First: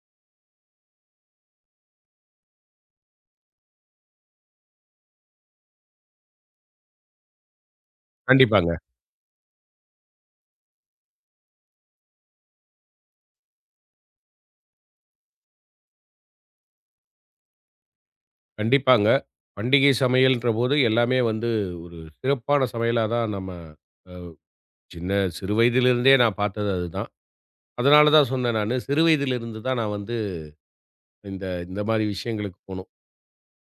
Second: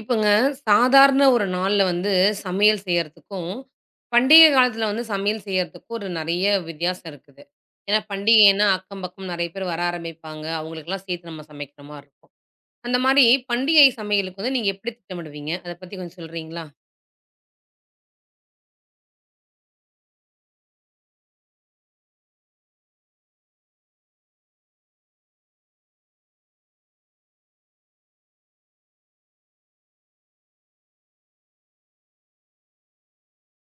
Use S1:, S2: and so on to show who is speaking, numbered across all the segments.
S1: இப்போங்க சாதாரண ஒரு நாள்ல வந்து சமையல் செய்யறதுக்கும், பண்டிகை காலத்துல வந்து சமையல் செய்யறதுக்கும் ஒரு நெறைய வித்தியாசம் இருக்குது. ஏன்னா பண்டிகைன்னா
S2: கண்டிப்பாங்க,
S1: அக்கம் பக்கம் நெறைய பேர் வர ஆரம்பிப்பாங்க. அவங்களுக்கெல்லாம் சேர்த்து நம்ம சமைக்கிற மாரி இருக்கும். அந்த மாரி பண்டிகை சமையலுக்கு வந்து நீங்க எப்படி திட்டமிடுவீங்க? அத பத்தி கொஞ்சம் சொல்றீங்களா?
S2: கண்டிப்பாங்க. பண்டிகை சமையல்ன்றபோது எல்லாமே வந்து ஒரு சிறப்பான சமையலா தான் நம்ம சின்ன சிறு வயதிலிருந்தே நான் பார்த்தது அதுதான். அதனால தான் சொன்னேன் நானு. சிறு வயதிலிருந்து தான் நான் வந்து இந்த இந்த மாரி விஷயங்களுக்கு போணும்.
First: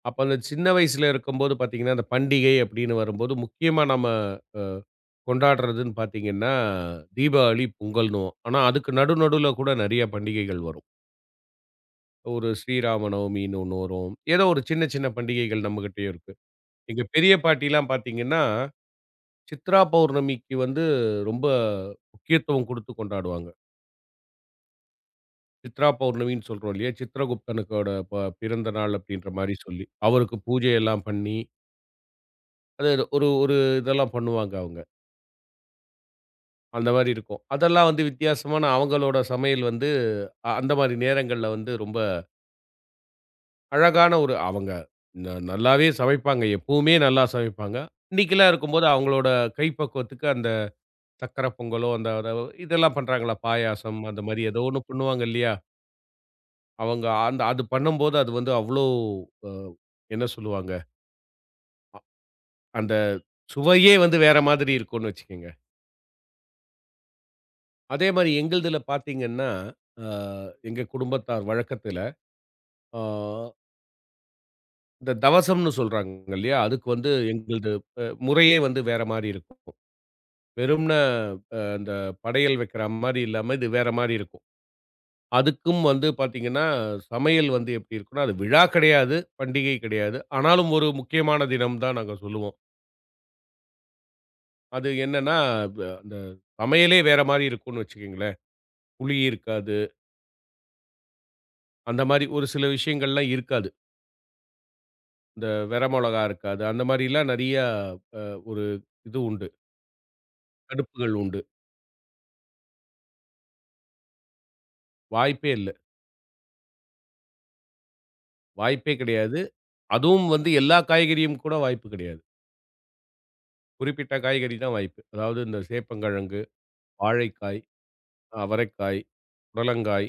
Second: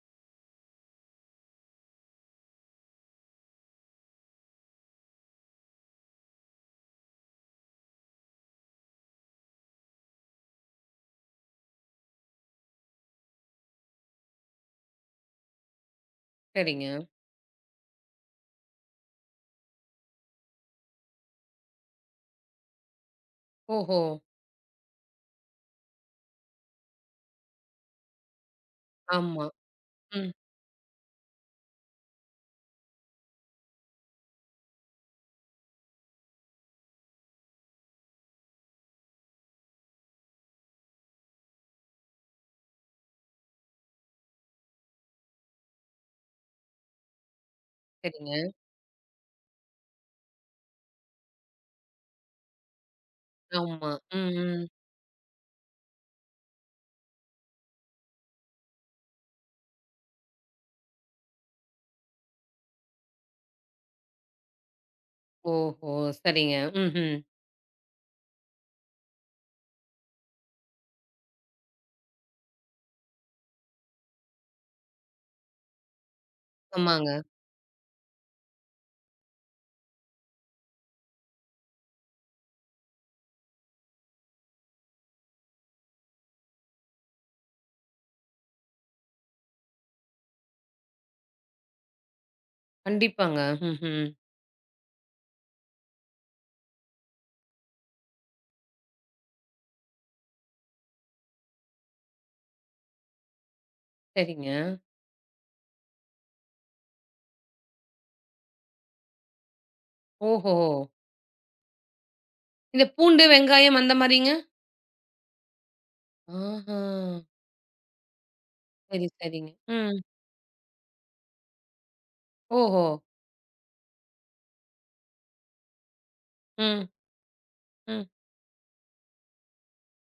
S2: அப்ப அந்த சின்ன வயசுல இருக்கும்போது பார்த்தீங்கன்னா, அந்த பண்டிகை அப்படின்னு வரும்போது முக்கியமா நம்ம அ கொண்டாடுறதுன்னு பார்த்தீங்கன்னா, தீபாவளி, பொங்கல்ன்னுவோம். ஆனா அதுக்கு நடு நடுவுல கூட நெறைய பண்டிகைகள் வரும். ஒரு ஸ்ரீராம நவமின்னு ஒண்ணு வரும். ஏதோ ஒரு சின்ன சின்ன பண்டிகைகள் நம்மகிட்டயும் இருக்கு.
S1: சரிங்க.
S2: எங்க பெரிய பாட்டிலாம் பார்த்தீங்கன்னா சித்ரா பௌர்ணமிக்கு வந்து ரொம்ப முக்கியத்துவம் குடுத்து கொண்டாடுவாங்க.
S1: ஓஹோ!
S2: சித்ரா பௌர்ணமின்னு சொல்றோம் இல்லையா? சித்ரகுப்தனுக்கோட பிறந்த நாள் அப்படின்ற
S1: ஆமா.
S2: மாரி சொல்லி.
S1: ம்.
S2: அவருக்கு பூஜை எல்லாம் பண்ணி, அது ஒரு ஒரு இதெல்லாம் பண்ணுவாங்க அவங்க. அந்த மாரி இருக்கும். அதெல்லாம் வந்து வித்தியாசமான அவங்களோட சமையல் வந்து அந்த மாரி நேரங்கள்ல வந்து ரொம்ப அழகான ஒரு அவங்க நல்லாவே சமைப்பாங்க. எப்பவுமே நல்லா சமைப்பாங்க.
S1: சரிங்க.
S2: இன்னைக்கெல்லாம் இருக்கும்போது அவங்களோட கைப்பக்குவத்துக்கு அந்த சர்க்கரை பொங்கலோ, அந்த இதெல்லாம் பண்றாங்கல்ல
S1: ஆமா.
S2: பாயாசம் அந்த
S1: ம்,
S2: மாரி ஏதோ
S1: ம்.
S2: ஒண்ணு பண்ணுவாங்க இல்லையா? அவங்க அந்த அது பண்ணும்போது அது வந்து அவ்ளோ அ என்ன சொல்லுவாங்க, அந்த சுவையே வந்து வேற மாதிரி இருக்கும்னு வச்சுக்கங்க.
S1: ஓஹோ! சரிங்க. ம்ஹ்ம்.
S2: அதே மாரி எங்களுதுல பார்த்தீங்கன்னா, அ எங்க குடும்பத்தார் வழக்கத்துல, ஆ இந்த தவசம்னு சொல்றாங்க இல்லையா? அதுக்கு வந்து
S1: ஆமாங்க.
S2: எங்களுது முறையே வந்து வேற மாரி இருக்கும். வெறும்ன அ இந்த படையல் வைக்கிற மாரி இல்லாம, இது வேற மாரி இருக்கும். அதுக்கும் வந்து பார்த்தீங்கன்னா, சமையல் வந்து எப்படி இருக்கும்னா, அது விழா கிடையாது, பண்டிகை கிடையாது. ஆனாலும் ஒரு முக்கியமான தினம் தான் நாங்க சொல்லுவோம்.
S1: கண்டிப்பாங்க. ம்ஹ்ம்.
S2: அது என்னன்னா, அந்த சமையலே வேற மாரி இருக்கும்னு வச்சுக்கங்களேன். புளி இருக்காது. அந்த மாரி ஒரு சில விஷயங்கள்லாம் இருக்காது.
S1: சரிங்க.
S2: இந்த வெர மொளகா இருக்காது. அந்த மாரிலாம் நெறையா அ ஒரு இது உண்டு.
S1: ஓஹோ!
S2: தடுப்புகள் உண்டு.
S1: இந்த பூண்டு, வெங்காயம் அந்த மாரிங்க?
S2: வாய்ப்பே இல்ல.
S1: ஆஹா!
S2: வாய்ப்பே
S1: சரி,
S2: கிடையாது.
S1: சரிங்க. ம்.
S2: அதுவும் வந்து எல்லா காய்கறியும் கூட வாய்ப்பு கிடையாது.
S1: ஓஹோ!
S2: குறிப்பிட்ட காய்கறி தான் வாய்ப்பு. அதாவது இந்த சேப்பங்கிழங்கு,
S1: ம்,
S2: வாழைக்காய்,
S1: ம்,
S2: அவரைக்காய், புடலங்காய்,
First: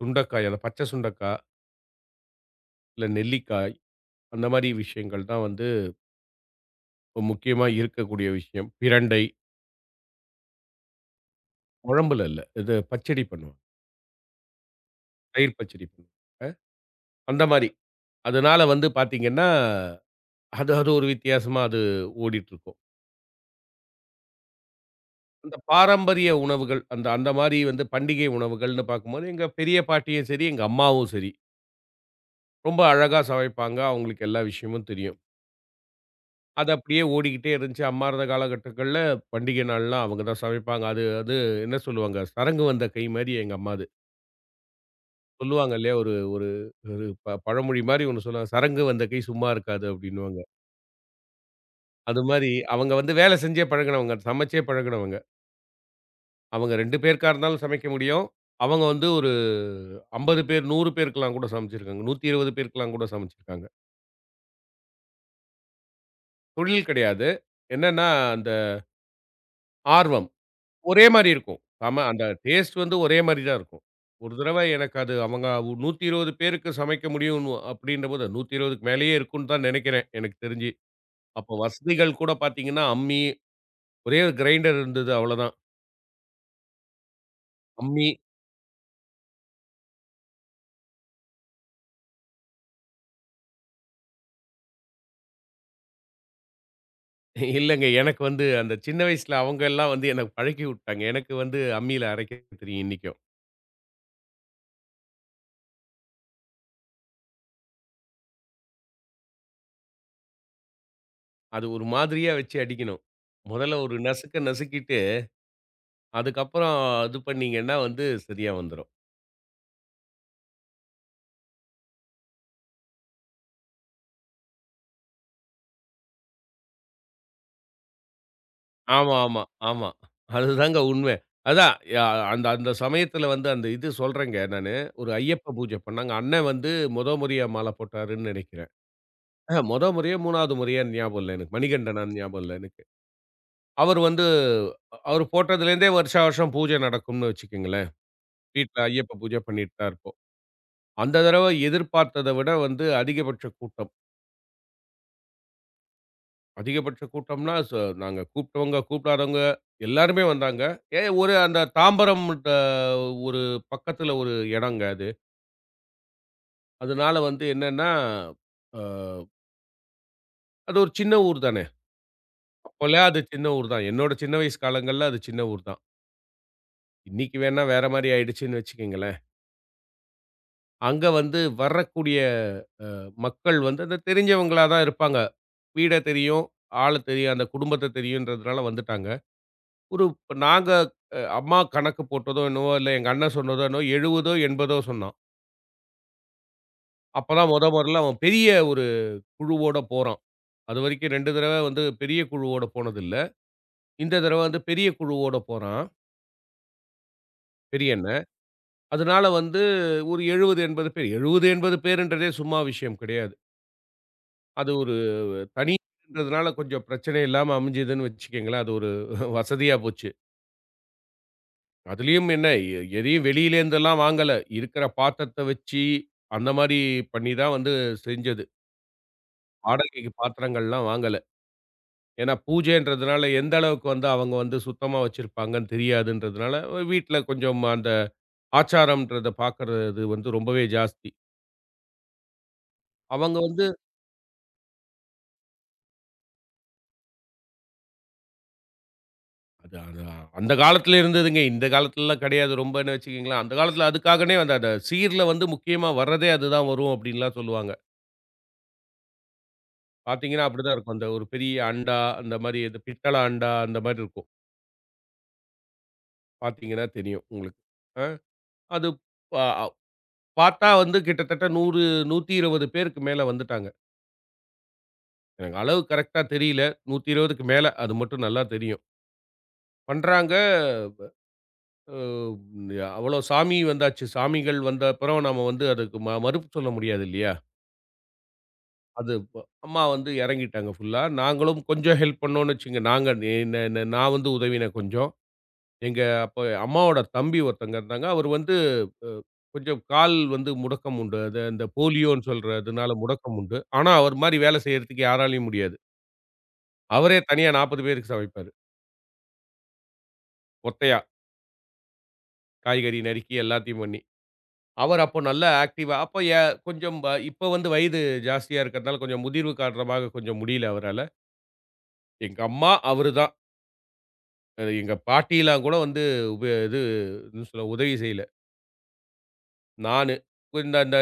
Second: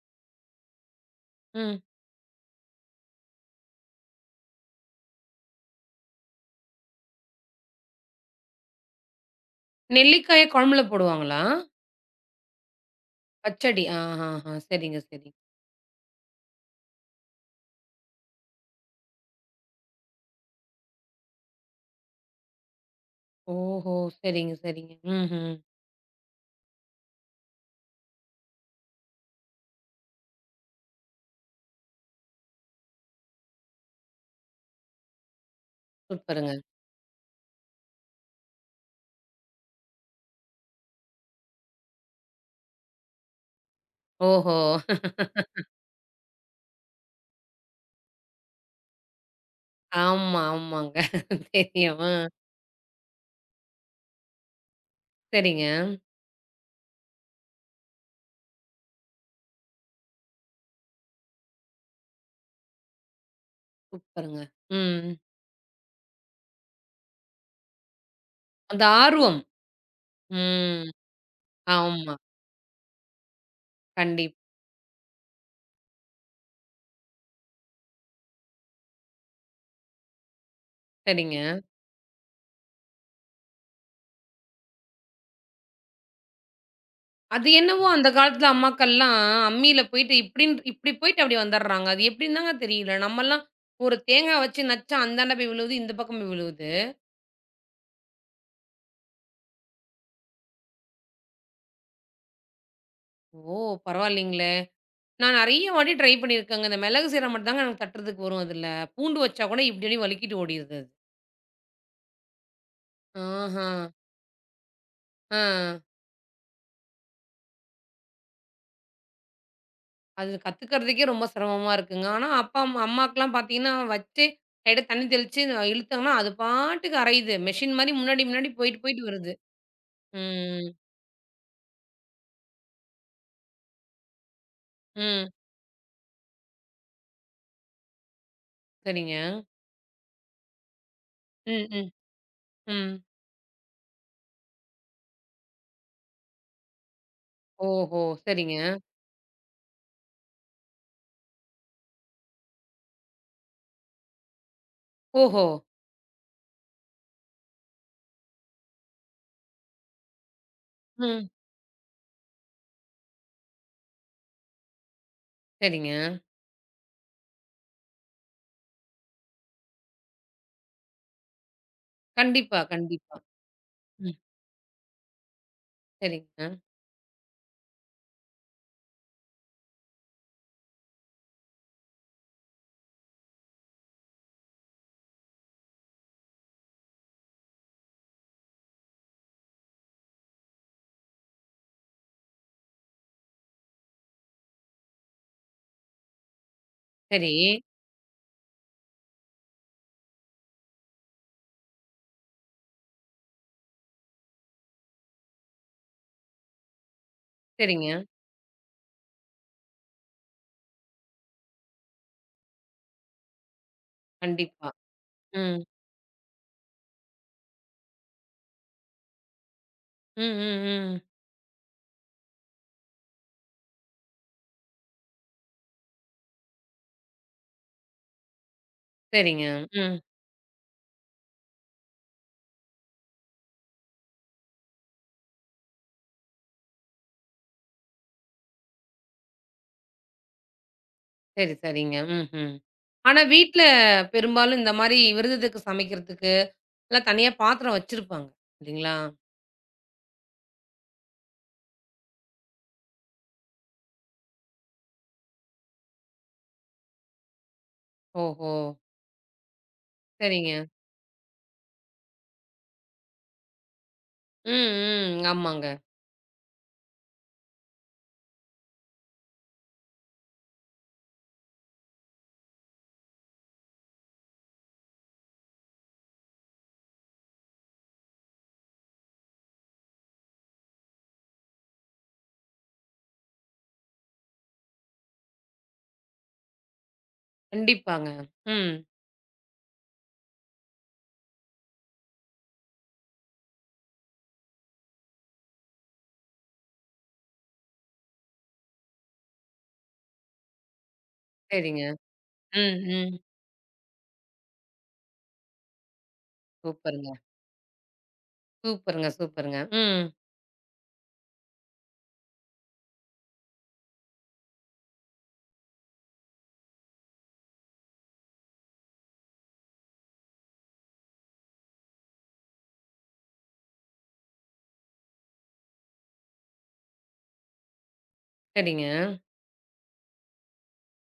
S2: சுண்டைக்காய் அந்த பச்சை சுண்டைக்கா,
S1: ம்.
S2: இல்ல நெல்லிக்காய் அந்த மாரி விஷயங்கள் தான் வந்து முக்கியமா இருக்கக்கூடிய விஷயம். பிரண்டை.
S1: நெல்லிக்காய குழம்புல போடுவாங்களா?
S2: குழம்புல இல்ல. இது பச்சடி பண்ணுவோம்.
S1: பச்சடி. ஆஹாஹா! சரிங்க, சரிங்க.
S2: தயிர் பச்சடி பண்ணுவாங்க. அந்த மாரி. அதனால வந்து பார்த்தீங்கன்னா, அது அது ஒரு வித்தியாசமா அது ஓடிட்டுருக்கும்.
S1: ஓஹோ! சரிங்க, சரிங்க. ம்ஹ்ம்.
S2: அந்த பாரம்பரிய உணவுகள், அந்த அந்த மாரி வந்து பண்டிகை உணவுகள்னு பார்க்கும்போது, எங்க பெரிய பாட்டியும் சரி, எங்க அம்மாவும் சரி, ரொம்ப அழகா சமைப்பாங்க. அவங்களுக்கு எல்லா விஷயமும் தெரியும்.
S1: சூப்பருங்க.
S2: அது அப்படியே ஓடிக்கிட்டே இருந்துச்சு. அம்மா இருந்த காலகட்டங்கள்ல பண்டிகை நாள்லாம் அவங்க தான் சமைப்பாங்க. அது அது என்ன சொல்லுவாங்க, சரங்கு வந்த கை மாரி எங்க அம்மாது.
S1: ஓஹோ!
S2: சொல்லுவாங்க இல்லையா, ஒரு ஒரு ஒரு ப பழமொழி மாரி ஒண்ணு சொல்லுவாங்க. "சரங்கு வந்த கை சும்மா இருக்காது" அப்படின்னுவாங்க.
S1: ஆமா, ஆமாங்க. தெரியும். ஆ.
S2: அது மாரி அவங்க வந்து வேலை செஞ்சே பழகுனவங்க. சமைச்சே பழகுனவங்க.
S1: சரிங்க.
S2: அவங்க 2 பேருக்கா இருந்தாலும் சமைக்க முடியும். அவங்க வந்து ஒரு 50 பேர், 100 பேருக்கெல்லாம் கூட சமைச்சிருக்காங்க. 120 பேருக்கெல்லாம் கூட சமைச்சிருக்காங்க.
S1: சூப்பருங்க. ம்.
S2: தொழில் கிடையாது. என்னன்னா, அந்த
S1: அந்த ஆர்வம்.
S2: ஆர்வம்.
S1: ம்.
S2: ஒரே மாரி இருக்கும். ஆமா,
S1: ஆமா.
S2: அந்த டேஸ்ட் வந்து ஒரே மாரி தான் இருக்கும். ஒரு
S1: கண்டிப்
S2: தடவ எனக்கு அது அவங்க 120 பேருக்கு சமைக்க முடியும்னு அப்படின்றபோது 120க்கு மேலேயே இருக்கும்ன்னு தான் நெனைக்கிறேன், எனக்கு தெரிஞ்சு.
S1: சரிங்க.
S2: அப்போ வசதிகள் கூட பார்த்தீங்கன்னா, அம்மி, ஒரே ஒரு கிரைண்டர் இருந்தது அவ்வளோதான்.
S1: அது என்னவோ
S2: அம்மி
S1: அந்த காலத்துல அம்மாக்கள்லாம் அம்மியில போயிட்டு இப்படின்னு இப்படி போயிட்டு அப்படி வந்துடுறாங்க. அது எப்படின்னு தாங்க தெரியல. நம்மலாம் ஒரு தேங்காய் வச்சு நச்சா அந்தாண்ட போய் விழுவுது, இந்த பக்கம் போய் விழுவுது.
S2: இல்லங்க. எனக்கு வந்து அந்த சின்ன வயசுல அவங்க எல்லாம் வந்து எனக்கு பழக்கி விட்டாங்க. எனக்கு வந்து அம்மியில அரைக்க தெரியும் இன்னிக்கும்.
S1: ஓ! பரவாயில்லைங்களே! நான் நெறைய வாட்டி ட்ரை பண்ணியிருக்கேங்க. இந்த மிளகு சீரகம் மட்டும் தாங்க எனக்கு தட்டுறதுக்கு வரும் அதுல. பூண்டு வச்சா கூட இப்படி இப்படி வழுக்கிட்டு ஓடிருது அது.
S2: அது ஒரு மாதிரியா வச்சு அடிக்கணும்.
S1: ஆஹா.
S2: முதல்ல ஒரு நசுக்க நசுக்கிட்டு,
S1: ஆ.
S2: அதுக்கப்புறம் இது பண்ணீங்கன்னா வந்து சரியா வந்துரும்.
S1: அது கத்துக்கிறதுக்கே ரொம்ப சிரமமா இருக்குங்க. ஆனா அப்பா, அம்மாக்கெல்லாம் பார்த்தீங்கன்னா வச்சு லைட்டா தண்ணி தெளிச்சு இழுத்தாங்கன்னா, அது பாட்டுக்கு அரையுது. மெஷின் மாரி முன்னாடி முன்னாடி போயிட்டு போயிட்டு
S2: ஆமா,
S1: வருது.
S2: ஆமா, ஆமா.
S1: ம்.
S2: அதுதாங்க உண்மை. அதான் யா அந்த அந்த சமயத்துல வந்து அந்த இது சொல்றேங்க நானு. ஒரு
S1: ம்.
S2: ஐயப்ப பூஜை பண்ணாங்க. அண்ணன் வந்து மொத முறையா மாலை போட்டாருன்னு நெனைக்கிறேன்.
S1: சரிங்க.
S2: மொத முறையோ, 3வது முறையோன்னு ஞாபகம் இல்ல எனக்கு.
S1: ம், ம்,
S2: மணிகண்டனான்னு ஞாபகம் இல்ல எனக்கு.
S1: ம்.
S2: அவர் வந்து அவரு போட்டதுலேருந்தே வருஷா வருஷம் பூஜை நடக்கும்னு வச்சுக்கங்களேன்.
S1: ஓஹோ! சரிங்க.
S2: வீட்ல ஐயப்ப பூஜை பண்ணிட்டு தான் இருப்போம். அந்த தடவ எதிர்பார்த்தத விட வந்து அதிகபட்ச கூட்டம்.
S1: ஓஹோ!
S2: அதிகபட்ச கூட்டம்னா, நாங்க கூப்பிட்டவங்க, கூப்பிடாதவங்க எல்லாருமே வந்தாங்க.
S1: ம்.
S2: ஒரு அந்த தாம்பரம் ஒரு பக்கத்துல ஒரு இடங்க அது.
S1: சரிங்க.
S2: அதனால வந்து என்னன்னா, அ அது ஒரு சின்ன ஊர் தானே.
S1: கண்டிப்பா, கண்டிப்பா.
S2: அப்போலாம் அது சின்ன ஊர் தான். என்னோட
S1: ம்.
S2: சின்ன வயசு காலங்கள்ல அது சின்ன ஊர் தான்.
S1: சரிங்க.
S2: இன்னைக்கு வேணா வேற மாரி ஆயிடுச்சுன்னு வச்சுக்கங்களேன். அங்க வந்து வரக்கூடிய மக்கள் வந்து அந்த தெரிஞ்சவங்களா தான் இருப்பாங்க. வீட தெரியும், ஆள தெரியும், அந்த குடும்பத்த தெரியுன்றதுனால வந்துட்டாங்க. ஒரு இப்ப நாங்க அம்மா கணக்கு போட்டதோ என்னவோ, இல்ல எங்க அண்ணன் சொன்னதோ என்னவோ 70 80 சொன்னான்.
S1: சரி,
S2: அப்ப தான் மொதல்ல அவன் பெரிய ஒரு குழுவோட போறான். அதுவரைக்கும் 2 தடவ வந்து பெரிய குழுவோட போனதில்ல. இந்த தடவ வந்து பெரிய குழுவோட போறான்,
S1: சரிங்க.
S2: பெரிய அண்ணன். அதனால வந்து ஒரு 70 80 பேர். 70 80 பேருன்றதே சும்மா விஷயம் கிடையாது.
S1: கண்டிப்பா.
S2: அது ஒரு
S1: ம்.
S2: தனின்றதுனால கொஞ்சம் பிரச்சனை இல்லாம அமைஞ்சதுன்னு வச்சுக்கங்களேன். அது ஒரு வசதியா போச்சு.
S1: ம், ம், ம்.
S2: அதுலயும் என்ன எதையும் வெளியிலேருந்தெல்லாம் வாங்கல. இருக்கிற பாத்திரத்த வச்சு, அந்த மாரி பண்ணி தான் வந்து செஞ்சது.
S1: சரிங்க. ம்.
S2: வாடகைக்கு பாத்திரங்கள்லாம் வாங்கல. ஏன்னா பூஜைன்றதுனால எந்த அளவுக்கு வந்து அவங்க வந்து சுத்தமா வச்சிருப்பாங்கன்னு தெரியாதுன்றதுனால, வீட்ல கொஞ்சம் அந்த ஆச்சாரம்ன்றத பார்க்கறது வந்து ரொம்பவே ஜாஸ்தி.
S1: சரி, சரிங்க. ம்ஹ்ம். ஆனா
S2: அவங்க
S1: வீட்ல
S2: வந்து
S1: பெரும்பாலும் இந்த மாரி விருதுக்கு சமைக்கிறதுக்கு, எல்லாம் தனியா பாத்திரம் வச்சிருப்பாங்க. இல்லைங்களா?
S2: அதான், அதான். அந்த காலத்துல இருந்ததுங்க. இந்த காலத்துலலாம் கிடையாது. ரொம்பன்னு வச்சுக்கங்களேன். அந்த காலத்துல அதுக்காகனே அந்த அந்த சீர்ல வந்து முக்கியமா வர்றதே அதுதான் வரும் அப்டின்லாம் சொல்லுவாங்க.
S1: ஓஹோ!
S2: பார்த்தீங்கன்னா,
S1: சரிங்க.
S2: அப்படிதான் இருக்கும். அந்த ஒரு பெரிய அண்டா, அந்த மாரி இது பித்தள அண்டா அந்த மாரி இருக்கும்.
S1: ம், ம். ஆமாங்க.
S2: பார்த்தீங்கன்னா தெரியும் உங்களுக்கு. அ அது ப பார்த்தா வந்து கிட்டத்தட்ட 100 120 பேருக்கு மேல வந்துட்டாங்க. எனக்கு அளவு கரெக்ட்டா தெரியல. 120க்கு மேல. அது மட்டும் நல்லா தெரியும். பண்றாங்க. அ அவ்வளோ சாமி வந்தாச்சு. சாமிகள் வந்த அப்புறம் நாம வந்து அதுக்கு மறுப்பு சொல்ல முடியாது இல்லையா?
S1: கண்டிப்பாங்க. ம்.
S2: அது ப அம்மா வந்து இறங்கிட்டாங்க ஃபுல்லா. நாங்களும் கொஞ்சம் ஹெல்ப் பண்ணோம்னு வச்சுக்கங்க. நாங்க நே நே நே நான் வந்து உதவினேன் கொஞ்சம். எங்க அப்ப அம்மாவோட தம்பி ஒருத்தங்க இருந்தாங்க. அவர் வந்து அ கொஞ்சம் கால் வந்து முடக்கம் உண்டு. அது அந்த
S1: சரிங்க.
S2: போலியோன்னு
S1: ம்,
S2: சொல்றதுனால
S1: ம்.
S2: முடக்கம் உண்டு. ஆனா, அவர் மாரி வேலை செய்யறதுக்கு யாராலயும் முடியாது.
S1: சூப்பருங்க,
S2: அவரே தனியா 40 பேருக்கு சமைப்பாரு.
S1: சூப்பருங்க, சூப்பருங்க. ம்.
S2: ஒத்தையா. காய்கறி நறுக்கி எல்லாத்தையும் பண்ணி. அவர் அப்போ நல்லா ஆக்டிவா அப்ப எ கொஞ்சம் வ இப்ப வந்து வயது ஜாஸ்தியா இருக்கிறதுனால கொஞ்சம் முதிர்வு காரணமாக கொஞ்சம் முடியல அவரால. எங்க அம்மா, அவரு தான். அது எங்க பாட்டிலாம் கூட வந்து இது என்ன சொல்ல உதவி செய்யல.
S1: சரிங்க.
S2: நானு. இந்த அந்த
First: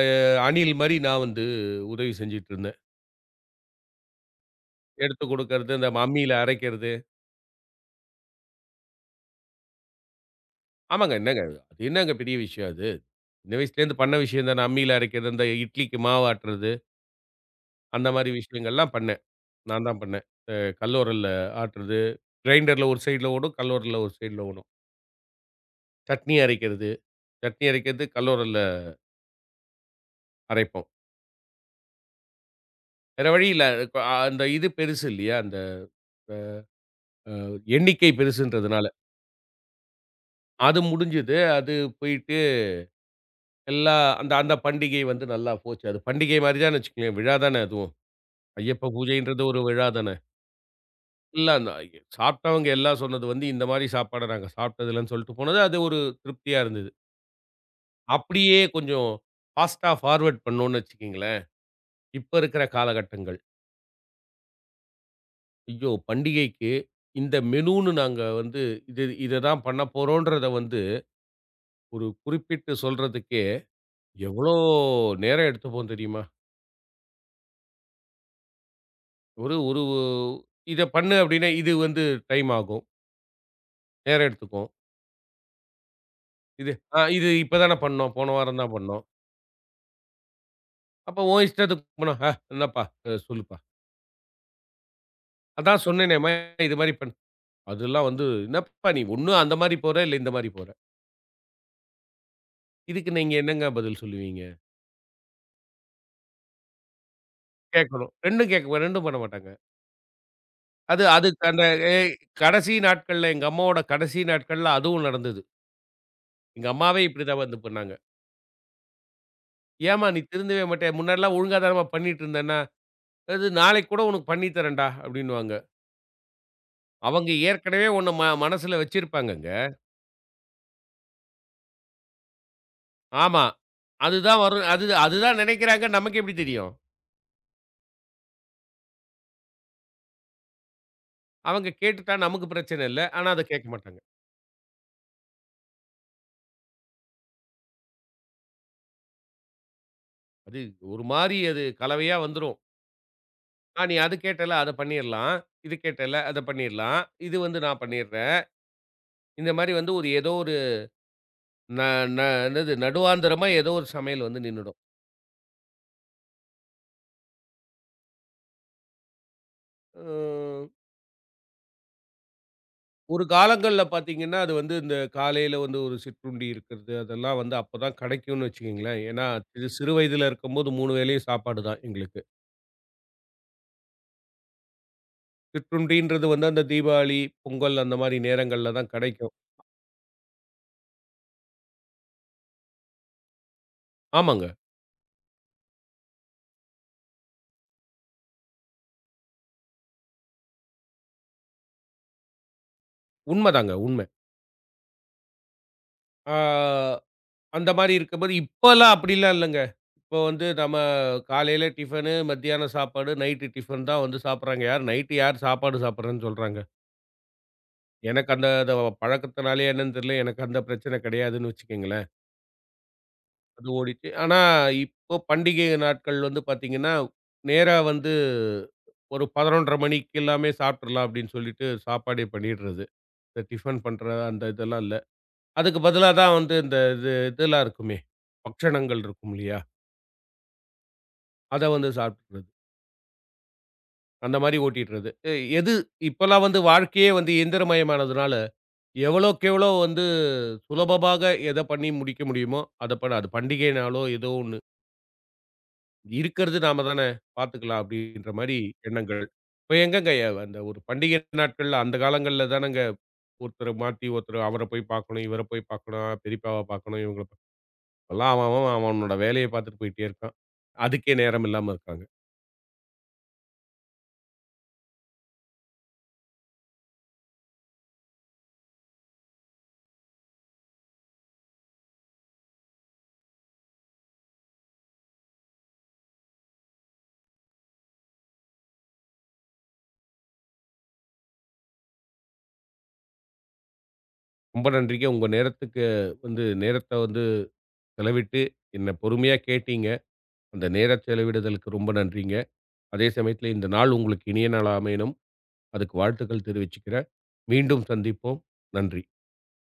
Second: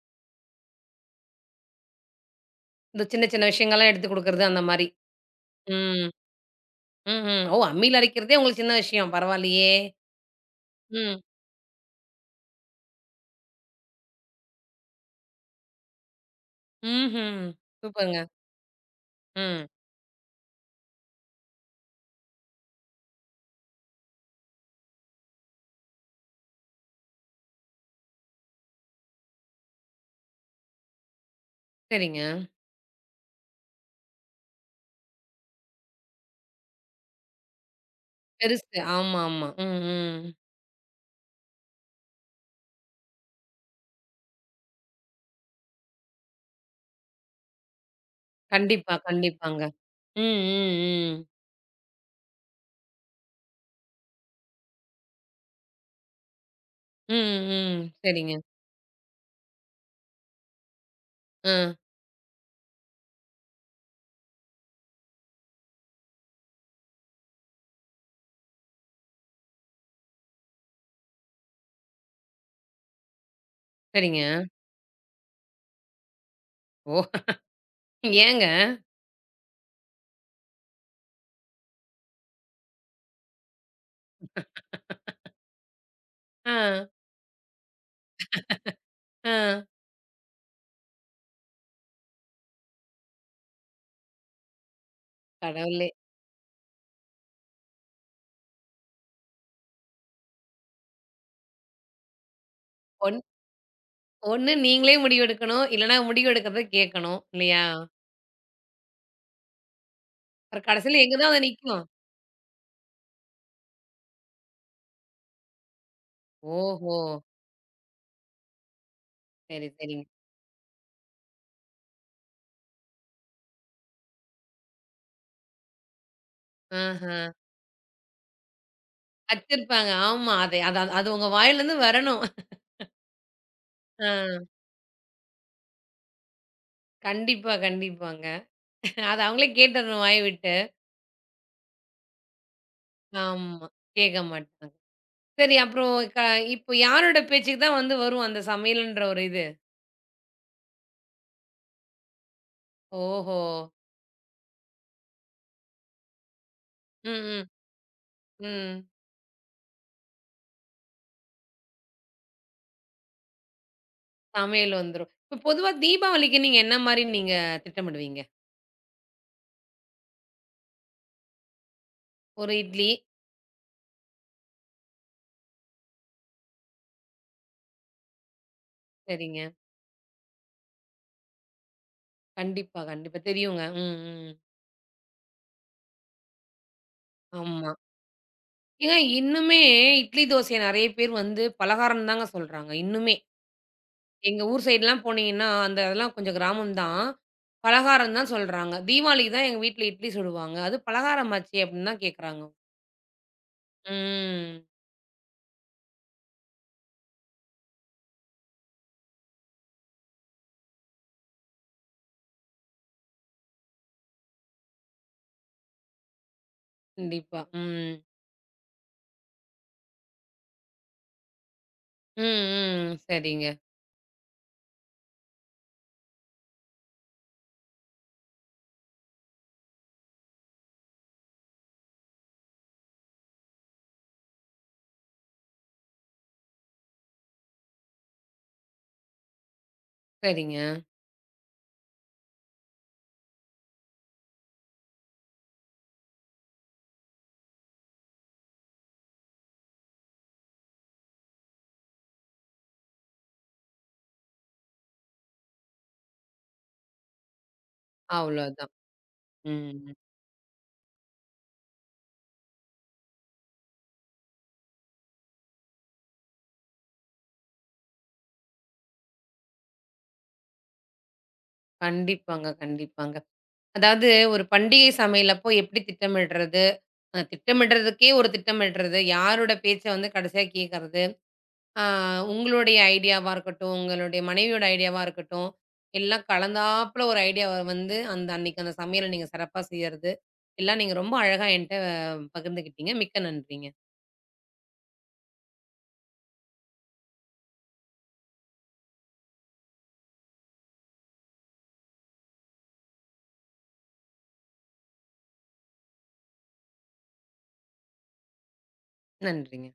S2: அணில் மாரி நான் வந்து உதவி செஞ்சுட்டு இருந்தேன்.
S1: இந்த சின்ன, சின்ன விஷயங்கள்லாம் எடுத்து குடுக்குறது அந்த மாரி.
S2: எடுத்து குடுக்கறது, இந்த
S1: ம்.
S2: அம்மியில அரைக்கிறது.
S1: ம்ஹ்ம். ஓ! அம்மில அரைக்கிறதே உங்களுக்கு சின்ன விஷயம். பரவாயில்லையே!
S2: ஆமாங்க.
S1: ம்.
S2: என்னங்க அது அது என்னங்க பெரிய விஷயம் அது? சின்ன வயசுலேருந்து பண்ண விஷயம் தானே. அம்மியில அரைக்கிறது, இந்த இட்லிக்கு மாவு ஆட்டுறது,
S1: ம்ஹ்ம்.
S2: அந்த
S1: சூப்பருங்க.
S2: மாரி விஷயங்கள்லாம் பண்ணேன்.
S1: ம்.
S2: நான் தான் பண்ணேன். அ கல்லோரல்ல ஆட்டுறது, கிரைண்டர்ல ஒரு சைடுல ஓடும், கல்லோரல்ல ஒரு சைடுல ஓடும். சட்னி அரைக்கிறது, சட்னி அரைக்கிறது கல்லோரல்ல அரைப்போம்.
S1: சரிங்க.
S2: வேற வழி இல்ல. அ அந்த இது பெருசு இல்லையா? அந்த எண்ணிக்கை
S1: பெருசு.
S2: பெருசுன்றதுனால.
S1: ஆமா, ஆமா. ம், ம்.
S2: அது முடிஞ்சது. அது போயிட்டு எல்லா அந்த அந்த பண்டிகை வந்து நல்லா போச்சு. அது பண்டிகை மாரி தான்னு வச்சுக்கங்களேன். விழா தானே அதுவும். ஐயப்ப
S1: கண்டிப்பா,
S2: பூஜைன்றது ஒரு
S1: கண்டிப்பாங்க.
S2: விழா தானே.
S1: ம், ம், ம்.
S2: இல்ல அந்த சாப்பிட்டவங்க எல்லாம் சொன்னது வந்து, இந்த மாரி சாப்பாட நாங்க சாப்பிட்டது இல்லன்னு சொல்லிட்டு போனது. அது ஒரு திருப்தியா இருந்தது.
S1: ம், ம். சரிங்க.
S2: அப்படியே கொஞ்சம் ஃபாஸ்ட்டா ஃபார்வர்ட் பண்ணோம்னு வச்சுக்கங்களேன்.
S1: ஆ.
S2: இப்ப இருக்கிற காலகட்டங்கள். ஐயோ! பண்டிகைக்கு இந்த மெனூன்னு நாங்க வந்து இத தான் பண்ண போறோம்ன்றத வந்து ஒரு குறிப்பிட்டு சொல்றதுக்கே
S1: சரிங்க.
S2: எவ்வளோ நேரம் எடுத்துப்போம் தெரியுமா?
S1: ஓ! ஏங்க?
S2: ஒரு ஒரு இத பண்ணு அப்டின்னா, இது வந்து டைம் ஆகும். நேரம் எடுத்துக்கும்.
S1: ஆ,
S2: இது இது இப்ப தானே பண்ணோம். போன வாரம் தான் பண்ணோம்.
S1: ஆ.
S2: அப்ப உன் இஷ்டத்துக்கு பண்ண, என்னப்பா சொல்லுப்பா. அதான்
S1: கடவுளே!
S2: சொன்னேனேம்மா இது மாரி பண்ணு." அதெல்லாம் வந்து, "என்னப்பா நீ ஒண்ணு அந்த மாரி போற, இல்ல இந்த மாரி போற." இதுக்கு
S1: ஒன்
S2: நீங்க என்னங்க பதில் சொல்லுவீங்க?
S1: ஒண்ணு நீங்களே முடிவெடுக்கணும். இல்லன்னா முடிவெடுக்கிறத கேட்கணும். இல்லையா?
S2: கேட்கணும். 2ம் கேட்க 2ம் பண்ண மாட்டாங்க.
S1: அப்புறம் கடைசியில
S2: அது
S1: எங்க தான் வந்து
S2: அதுக்கு அந்த
S1: நிக்கும்.
S2: எ கடைசி நாட்கள்ல எங்க அம்மாவோட கடைசி நாட்கள்ல அதுவும் நடந்தது. எங்க
S1: ஓஹோ!
S2: அம்மாவே இப்படிதான் வந்து பண்ணாங்க.
S1: சரி, சரிங்க.
S2: "ஏம்மா நீ திருந்தவே மாட்டியா? முன்னாடிலாம் ஒழுங்கா தானம்மா பண்ணிட்டு இருந்தேன்னா" அது நாளைக்கு கூட உனக்கு பண்ணி தரேன்டா அப்படின்னுவாங்க.
S1: ஆஹ.
S2: அவங்க ஏற்கனவே உன்ன மனசுல வச்சிருப்பாங்கங்க.
S1: வச்சிருப்பாங்க. ஆமா. அதை அது அது அது உங்க வாயிலருந்து வரணும்.
S2: ஆமா. அதுதான்
S1: ஆ.
S2: வரும். அது அதுதான் நினைக்கிறாங்க. நமக்கு எப்படி தெரியும்?
S1: கண்டிப்பா, கண்டிப்பாங்க. அது அவங்களே கேட்டுறணும் வாய விட்டு.
S2: அவங்க கேட்டுட்டா நமக்கு பிரச்சனை இல்ல. ஆனா அத
S1: ஆமா.
S2: கேட்க மாட்டாங்க.
S1: கேட்க மாட்டாங்க. சரி, அப்புறம் க இப்போ யாரோட பேச்சுக்கு தான் வந்து வரும் அந்த சமையல்ன்ற ஒரு இது?
S2: அது ஒரு மாரி அது கலவையா வந்துரும்.
S1: ஓஹோ!
S2: ஆ நீ அது கேட்டல்ல அத பண்ணிறலாம். இது கேட்டல்ல அத பண்ணிறலாம்.
S1: ம்,
S2: இது வந்து
S1: ம்,
S2: நான் பண்ணிடுறேன்.
S1: ம்.
S2: இந்த மாரி வந்து ஒரு ஏதோ ஒரு ந ந என்னது நடுவாந்திரமா ஏதோ ஒரு சமையல் வந்து
S1: சமையல்
S2: நின்னுடும்.
S1: வந்துரும். இப்ப பொதுவா தீபாவளிக்கு நீங்க என்ன மாரி நீங்க திட்டமிடுவீங்க?
S2: ம்.
S1: ஒரு இட்லி.
S2: ஒரு காலங்கள்ல பார்த்தீங்கன்னா, அது வந்து இந்த காலையில வந்து ஒரு சிற்றுண்டி இருக்கிறது, அதெல்லாம் வந்து அப்பதான் கிடைக்கும்னு வச்சுக்கங்களேன். ஏன்னா,
S1: சரிங்க.
S2: இது சிறு வயதில இருக்கும்போது 3 வேளையும் சாப்பாடு தான் எங்களுக்கு.
S1: கண்டிப்பா, கண்டிப்பா. தெரியுங்க. ம், ம்.
S2: சிற்றுண்டின்றது வந்து அந்த தீபாவளி,
S1: ஆமா.
S2: பொங்கல் அந்த மாரி நேரங்கள்ல தான்
S1: ஏங்க
S2: கிடைக்கும்.
S1: இன்னுமே இட்லி, தோசைய நெறைய பேர் வந்து பலகாரம் தாங்க சொல்றாங்க. இன்னுமே. எங்க
S2: ஆமாங்க.
S1: ஊர் சைடுலாம் போனீங்கன்னா, அந்த அதெல்லாம் கொஞ்சம் கிராமம் தான். பலகாரம் தான் சொல்றாங்க. தீபாவளிக்கு தான் எங்க வீட்ல இட்லி சுடுவாங்க. அது பலகாரமாச்சே அப்டின்னு தான் கேட்குறாங்க.
S2: உண்மதாங்க உண்மை.
S1: ம்.
S2: ஆ அந்த மாரி இருக்கும்போது இப்பலாம் அப்படிலாம் இல்லங்க. இப்போ வந்து நம்ம காலையில டிஃபனு, மத்தியானம் சாப்பாடு, நைட்டு டிஃபன் தான் வந்து சாப்பிடுறாங்க. யார் நைட்டு யார் சாப்பாடு சாப்பிடுறேன்னு சொல்றாங்க.
S1: கண்டிப்பா. ம்.
S2: எனக்கு அந்த அத பழக்கத்தினாலயா என்னன்னு தெரியல. எனக்கு அந்த பிரச்சனை கிடையாதுன்னு வச்சுக்கங்களேன்.
S1: ம், ம். சரிங்க,
S2: அது ஓடிச்சு. ஆனா, இப்போ பண்டிகை நாட்கள் வந்து பார்த்தீங்கன்னா, நேரா வந்து ஒரு 11:30 மணிக்கு எல்லாமே சாப்பிட்டுறலாம் அப்படின்னு சொல்லிட்டு சாப்பாடே பண்ணிடுறது. இந்த டிஃபன் பண்ற அந்த இதெல்லாம் இல்ல. அதுக்கு பதிலா தான் வந்து இந்த இது இதெல்லாம் இருக்குமே, பக்ஷணங்கள் இருக்கும் இல்லையா?
S1: சரிங்க.
S2: அத வந்து சாப்பிட்டுறது. அந்த மாரி ஓட்டிடுறது. எது இப்பல்லாம் வந்து வாழ்க்கையே வந்து இயந்திரமயமானதுனால, எவ்வளோக்கு எவ்வளோ வந்து சுலபமாக எத பண்ணி முடிக்க முடியுமோ, அத பண்ண அது பண்டிகைனாலோ ஏதோ ஒண்ணு. இருக்கிறது நாம தானே பார்த்துக்கலாம் அப்படின்ற மாரி
S1: அவ்ளோதான்.
S2: எண்ணங்கள். இப்ப
S1: ம்.
S2: எங்கங்க அந்த ஒரு பண்டிகை நாட்கள்ல அந்த காலங்கள்ல தானங்க ஒருத்தர மாத்தி ஒருத்தர் அவர போய் பார்க்கணும், இவர போய் பார்க்கணும், பெரியப்பாவ பார்க்கணும், இவங்கள பா இப்பல்லாம் அவன் அவன் அவன் அவனோட வேலைய பார்த்துட்டு போயிட்டே இருக்கான். அதுக்கே நேரம் இல்லாம இருக்காங்க.
S1: கண்டிப்பாங்க, கண்டிப்பாங்க. அதாவது ஒரு பண்டிகை சமையல் அப்போ எப்டி திட்டமிடுறது? திட்டமிடுறதுக்கே ஒரு திட்டமிடுறது. யாரோட பேச்ச வந்து கடைசியா கேட்கறது? ஆ, உங்களுடைய ஐடியாவா இருக்கட்டும், உங்களுடைய மனைவியோட ஐடியாவா இருக்கட்டும், எல்லாம் கலந்தாப்புல ஒரு ஐடியாவ வந்து அந்த அன்னைக்கு அந்த சமையல நீங்க சிறப்பா செய்யறது, எல்லாம் நீங்க ரொம்ப அழகா என்ட்ட பகிர்ந்துக்கிட்டீங்க. மிக்க நன்றிங்க.
S2: ரொம்ப நன்றிங்க. உங்க நேரத்துக்கு வந்து நேரத்த வந்து செலவிட்டு என்ன பொறுமையா கேட்டீங்க. அந்த நேர செலவிடுதலுக்கு ரொம்ப நன்றிங்க. அதே சமயத்தில இந்த நாள் உங்களுக்கு இனிய நாளா அமையணும். அதுக்கு வாழ்த்துக்கள் தெரிவிச்சுக்கிறேன். மீண்டும் சந்திப்போம். நன்றி.
S1: நன்றிங்க.